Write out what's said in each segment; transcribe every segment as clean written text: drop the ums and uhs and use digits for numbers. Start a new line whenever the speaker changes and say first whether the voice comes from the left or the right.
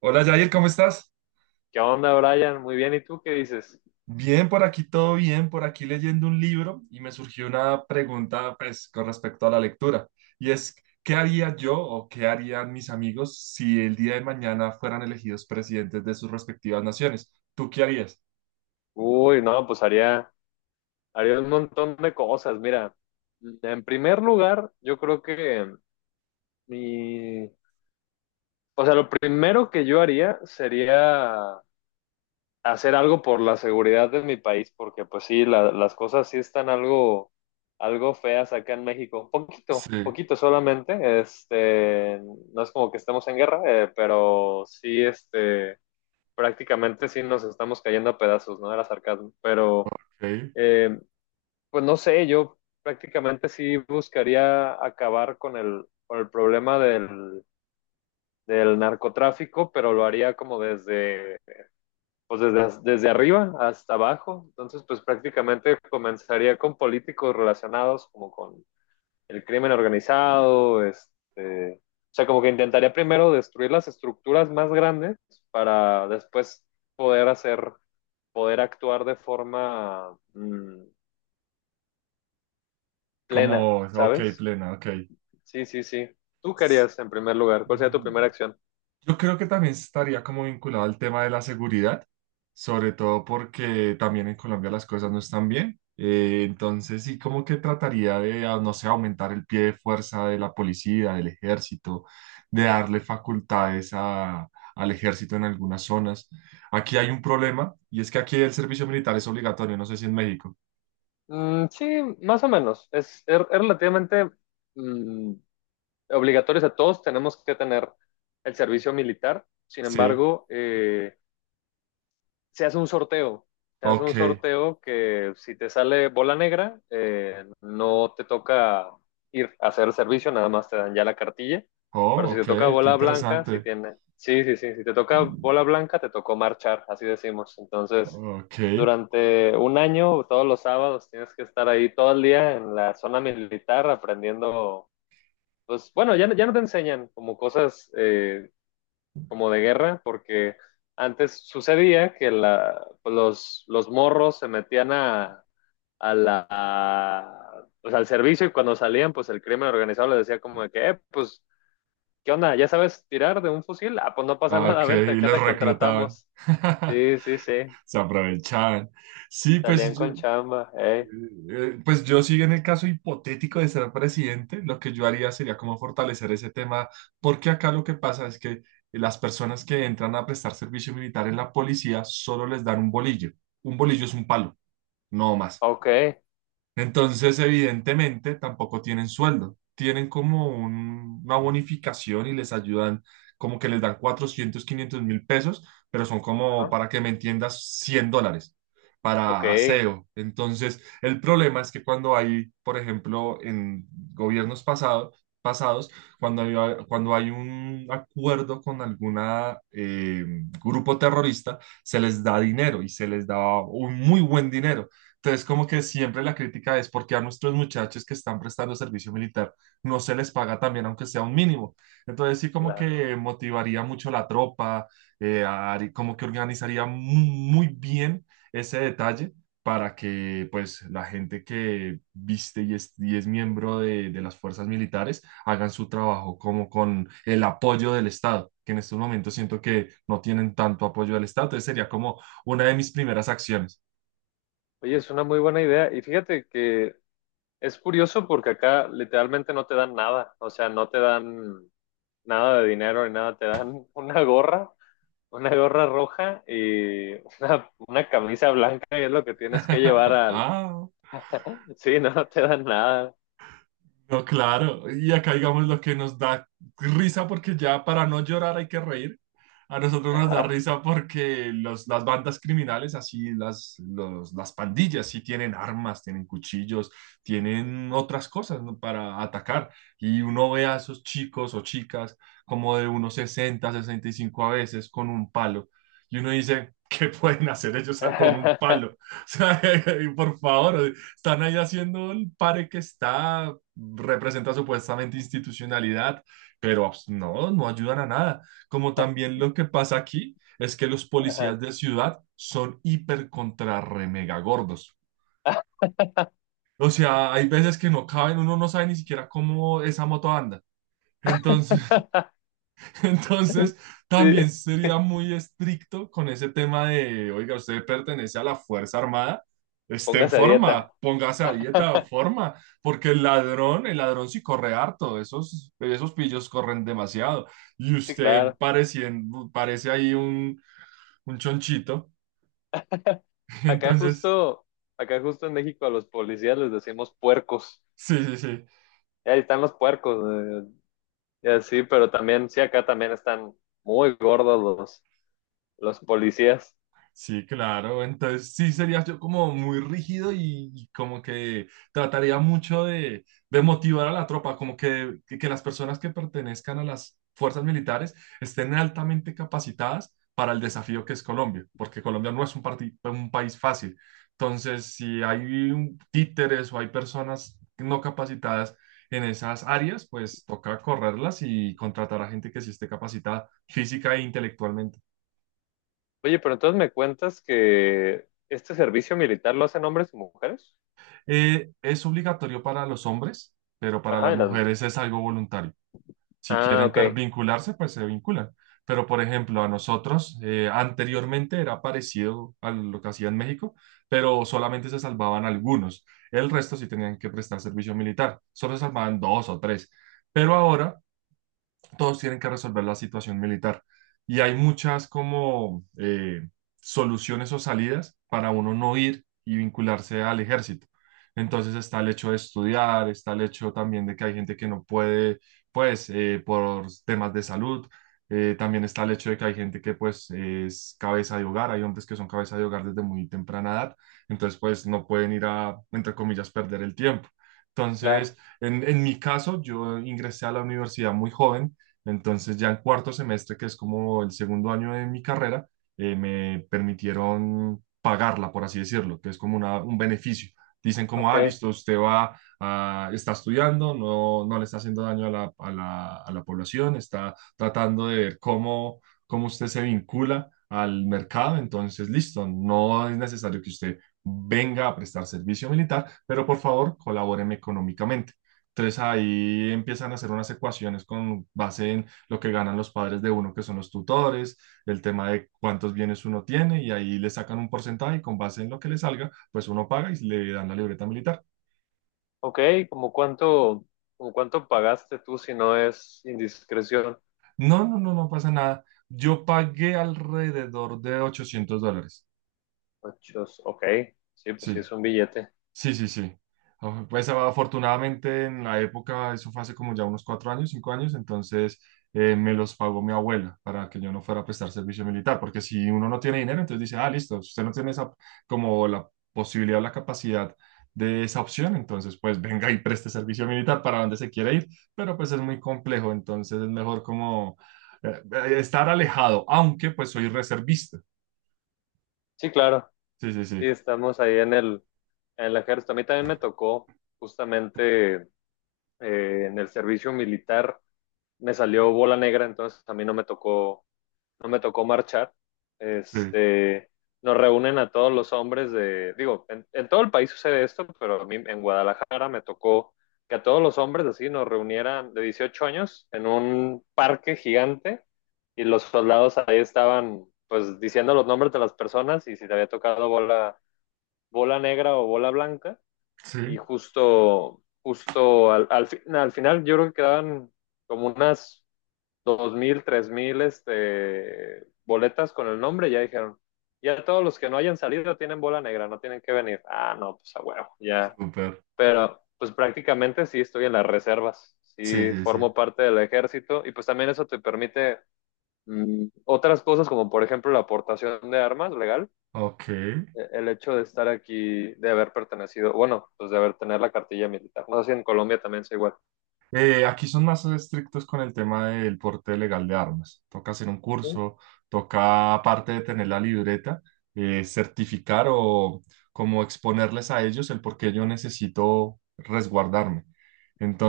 right: Hola Yair, ¿cómo estás?
left: ¿Qué onda, Brian? Muy bien, ¿y tú qué dices?
right: Bien, por aquí todo bien, por aquí leyendo un libro y me surgió una pregunta pues con respecto a la lectura y es, ¿qué haría yo o qué harían mis amigos si el día de mañana fueran elegidos presidentes de sus respectivas naciones? ¿Tú qué harías?
left: Uy, no, pues haría un montón de cosas. Mira, en primer lugar, yo creo que mi, o sea, lo primero que yo haría sería hacer algo por la seguridad de mi país, porque pues sí, las cosas sí están algo feas acá en México, poquito,
right: Sí,
left: poquito solamente, no es como que estemos en guerra, pero sí, prácticamente sí nos estamos cayendo a pedazos, ¿no? Era sarcasmo, pero
right: ok,
left: Eh, pues no sé, yo prácticamente sí buscaría acabar con con el problema del narcotráfico, pero lo haría como desde arriba hasta abajo. Entonces, pues prácticamente comenzaría con políticos relacionados como con el crimen organizado, o sea, como que intentaría primero destruir las estructuras más grandes para después poder hacer, poder actuar de forma plena,
right: como, ok,
left: ¿sabes?
right: plena, ok.
left: Sí, sí, sí. ¿Tú qué harías en primer lugar? ¿Cuál sería tu primera acción?
right: Yo creo que también estaría como vinculado al tema de la seguridad, sobre todo porque también en Colombia las cosas no están bien. Entonces sí, como que trataría de, ah, no sé, aumentar el pie de fuerza de la policía, del ejército, de darle facultades al ejército en algunas zonas. Aquí hay un problema y es que aquí el servicio militar es obligatorio, no sé si en México.
left: Mm, sí, más o menos. Es relativamente mm, obligatorio. O sea, todos tenemos que tener el servicio militar. Sin
right: Sí,
left: embargo, se hace un sorteo. Se hace
right: ok.
left: un sorteo que si te sale bola negra, no te toca ir a hacer el servicio, nada más te dan ya la cartilla.
right: Oh,
left: Pero si
right: ok,
left: te toca
right: qué
left: bola blanca, si
right: interesante.
left: tiene, sí, sí, sí, si te toca bola blanca, te tocó marchar, así decimos. Entonces,
right: Ok,
left: durante un año, todos los sábados, tienes que estar ahí todo el día en la zona militar aprendiendo, pues bueno, ya, ya no te enseñan como cosas como de guerra, porque antes sucedía que los morros se metían a la, a, pues al servicio y cuando salían, pues el crimen organizado les decía como de que, pues, ¿qué onda? ¿Ya sabes tirar de un fusil? Ah, pues no pasa
right: ah,
left: nada,
right: ok,
left: vente,
right: y
left: acá
right: los
left: te
right: reclutaban.
left: contratamos. Sí, sí, sí,
right: Se aprovechaban. Sí,
left: salían
right: pues yo,
left: con
right: eh,
left: chamba,
right: eh, pues yo sí en el caso hipotético de ser presidente, lo que yo haría sería como fortalecer ese tema, porque acá lo que pasa es que las personas que entran a prestar servicio militar en la policía solo les dan un bolillo. Un bolillo es un palo, no más.
left: ok,
right: Entonces, evidentemente, tampoco tienen sueldo. Tienen como una bonificación y les ayudan, como que les dan 400, 500.000 pesos, pero son como,
left: ah,
right: para que me entiendas, $100
left: ok,
right: para aseo. Entonces, el problema es que cuando hay, por ejemplo, en gobiernos pasados, pasados, cuando hay, cuando hay un acuerdo con alguna grupo terrorista, se les da dinero y se les da un muy buen dinero. Entonces, como que siempre la crítica es porque a nuestros muchachos que están prestando servicio militar no se les paga también, aunque sea un mínimo. Entonces, sí, como
left: claro.
right: que motivaría mucho la tropa, como que organizaría muy bien ese detalle para que pues la gente que viste y es miembro de las fuerzas militares hagan su trabajo como con el apoyo del Estado, que en estos momentos siento que no tienen tanto apoyo del Estado. Entonces, sería como una de mis primeras acciones.
left: Oye, es una muy buena idea y fíjate que es curioso porque acá literalmente no te dan nada, o sea, no te dan nada de dinero ni nada, te dan una gorra roja y una camisa blanca y es lo que tienes que llevar al.
right: Ah,
left: Sí, no, no te dan nada.
right: no, claro. Y acá, digamos, lo que nos da risa, porque ya para no llorar hay que reír. A nosotros nos da
left: Ajá.
right: risa porque las bandas criminales, así las pandillas, sí tienen armas, tienen cuchillos, tienen otras cosas, ¿no? Para atacar. Y uno ve a esos chicos o chicas como de unos 60 65 a veces con un palo. Y uno dice, ¿qué pueden hacer ellos con un palo? O sea, por favor. Están ahí haciendo el pare que representa supuestamente institucionalidad, pero pues, no, no ayudan a nada. Como también lo que pasa aquí es que los policías de ciudad son hiper contra re mega gordos. O sea, hay veces que no caben, uno no sabe ni siquiera cómo esa moto anda. Entonces, entonces, también
left: Sí,
right: sería muy estricto con ese tema de, oiga, usted pertenece a la Fuerza Armada, esté en
left: póngase a dieta.
right: forma, póngase a dieta, forma, porque el ladrón sí corre harto, esos pillos corren demasiado, y
left: Sí,
right: usted
left: claro.
right: parece ahí un chonchito,
left: Acá
right: entonces,
left: justo, acá justo en México a los policías les decimos puercos.
right: sí, sí, sí.
left: Y ahí están los puercos. eh, y así, pero también, sí, acá también están muy gordos los policías.
right: Sí, claro. Entonces sí sería yo como muy rígido y como que trataría mucho de motivar a la tropa, como que las personas que pertenezcan a las fuerzas militares estén altamente capacitadas para el desafío que es Colombia, porque Colombia no es un país fácil. Entonces, si hay títeres o hay personas no capacitadas en esas áreas, pues toca correrlas y contratar a gente que sí esté capacitada física e intelectualmente.
left: Oye, pero entonces me cuentas que este servicio militar lo hacen hombres y mujeres.
right: Es obligatorio para los hombres, pero para
left: Ajá,
right: las mujeres es algo voluntario. Si
left: ah,
right: quieren
left: ok,
right: vincularse, pues se vinculan. Pero, por ejemplo, a nosotros anteriormente era parecido a lo que hacía en México, pero solamente se salvaban algunos. El resto sí tenían que prestar servicio militar. Solo se salvaban dos o tres. Pero ahora todos tienen que resolver la situación militar. Y hay muchas como soluciones o salidas para uno no ir y vincularse al ejército. Entonces está el hecho de estudiar, está el hecho también de que hay gente que no puede, pues, por temas de salud. También está el hecho de que hay gente que, pues, es cabeza de hogar. Hay hombres que son cabeza de hogar desde muy temprana edad. Entonces, pues, no pueden ir a, entre comillas, perder el tiempo. Entonces,
left: claro,
right: en mi caso, yo ingresé a la universidad muy joven, entonces ya en cuarto semestre, que es como el segundo año de mi carrera, me permitieron pagarla, por así decirlo, que es como un beneficio. Dicen como,
left: ok,
right: ah, listo, usted va, está estudiando, no le está haciendo daño a la población, está tratando de ver cómo usted se vincula al mercado, entonces listo, no es necesario que usted venga a prestar servicio militar, pero por favor colabóreme económicamente. Entonces ahí empiezan a hacer unas ecuaciones con base en lo que ganan los padres de uno, que son los tutores, el tema de cuántos bienes uno tiene, y ahí le sacan un porcentaje y con base en lo que le salga, pues uno paga y le dan la libreta militar.
left: ok, ¿como cuánto, como cuánto pagaste tú si no es indiscreción?
right: No, no, no, no pasa nada. Yo pagué alrededor de $800.
left: Ochos, ok, sí, pues sí,
right: Sí,
left: es un billete.
right: sí, sí, sí. Pues afortunadamente en la época, eso fue hace como ya unos 4 años, 5 años, entonces me los pagó mi abuela para que yo no fuera a prestar servicio militar, porque si uno no tiene dinero, entonces dice, ah, listo, si usted no tiene esa como la posibilidad o la capacidad de esa opción, entonces pues venga y preste servicio militar para donde se quiere ir, pero pues es muy complejo, entonces es mejor como eh, estar alejado, aunque pues soy reservista.
left: Sí, claro,
right: Sí, sí,
left: sí,
right: sí,
left: estamos ahí en el ejército. A mí también me tocó justamente en el servicio militar, me salió bola negra, entonces a mí no me tocó marchar,
right: sí,
left: este, nos reúnen a todos los hombres digo, en todo el país sucede esto, pero a mí en Guadalajara me tocó que a todos los hombres así nos reunieran de 18 años en un parque gigante y los soldados ahí estaban pues diciendo los nombres de las personas y si te había tocado bola negra o bola blanca y
right: sí,
left: justo al final yo creo que quedaban como unas 2.000, 3.000 boletas con el nombre, ya dijeron, ya todos los que no hayan salido tienen bola negra, no tienen que venir. Ah, no, pues a huevo, ya.
right: súper.
left: Pero pues prácticamente sí estoy en las reservas,
right: Sí,
left: sí
right: sí, sí.
left: formo parte del ejército y pues también eso te permite otras cosas como por ejemplo la aportación de armas legal,
right: Ok.
left: el hecho de estar aquí, de haber pertenecido, bueno, pues de haber tener la cartilla militar. No sé si en Colombia también sea igual.
right: Aquí son más estrictos con el tema del porte legal de armas. Toca hacer un
left: Ujú.
right: curso, toca, aparte de tener la libreta, certificar o como exponerles a ellos el por qué yo necesito resguardarme.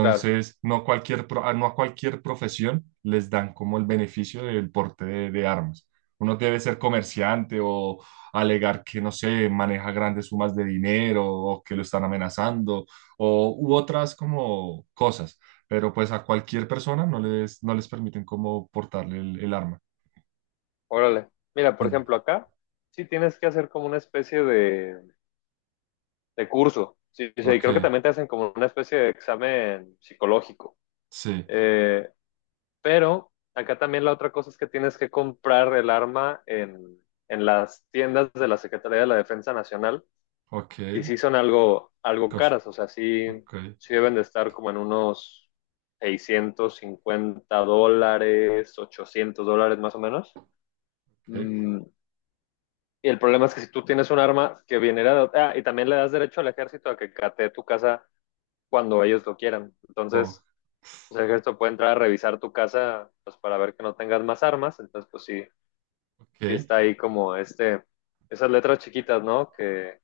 left: Claro.
right: no, cualquier no a cualquier profesión les dan como el beneficio del porte de armas. Uno debe ser comerciante o alegar que, no sé, maneja grandes sumas de dinero o que lo están amenazando o u otras como cosas pero pues a cualquier persona no les permiten como portarle el arma.
left: Órale. Mira, por
right: Mm.
left: ejemplo, acá sí tienes que hacer como una especie de curso. Sí, sí, y
right: Ok,
left: creo que también te hacen como una especie de examen psicológico.
right: sí,
left: Eh, pero acá también la otra cosa es que tienes que comprar el arma en las tiendas de la Secretaría de la Defensa Nacional.
right: ok,
left: Y sí son algo
right: cosa,
left: caras, o sea, sí,
right: ok,
left: sí deben de estar como en unos 650 dólares, 800 dólares más o menos.
right: ok,
left: Mm. Y el problema es que si tú tienes un arma que viene de otra. Ah, y también le das derecho al ejército a que catee tu casa cuando ellos lo quieran.
right: oh,
left: Entonces, pues, el ejército puede entrar a revisar tu casa pues, para ver que no tengas más armas. Entonces, pues sí, sí
right: ok.
left: está ahí como esas letras chiquitas, ¿no? Que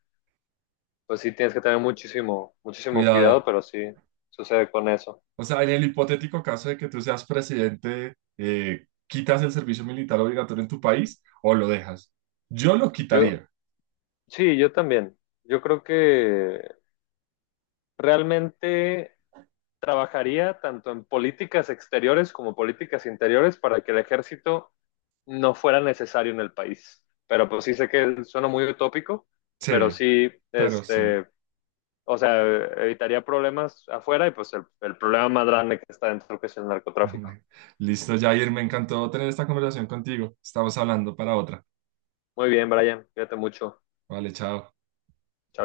left: pues sí tienes que tener muchísimo, muchísimo cuidado,
right: Cuidado.
left: pero sí sucede con eso.
right: O sea, en el hipotético caso de que tú seas presidente, ¿quitas el servicio militar obligatorio en tu país o lo dejas? Yo lo
left: Yo,
right: quitaría.
left: sí, yo también. Yo creo que realmente trabajaría tanto en políticas exteriores como políticas interiores para que el ejército no fuera necesario en el país. Pero pues sí sé que suena muy utópico, pero
right: Sí,
left: sí,
right: pero sí.
left: o sea, evitaría problemas afuera y pues el problema más grande que está dentro que es el narcotráfico.
right: Listo, Jair, me encantó tener esta conversación contigo. Estamos hablando para otra.
left: Muy bien, Brian, cuídate mucho.
right: Vale, chao.
left: Chao.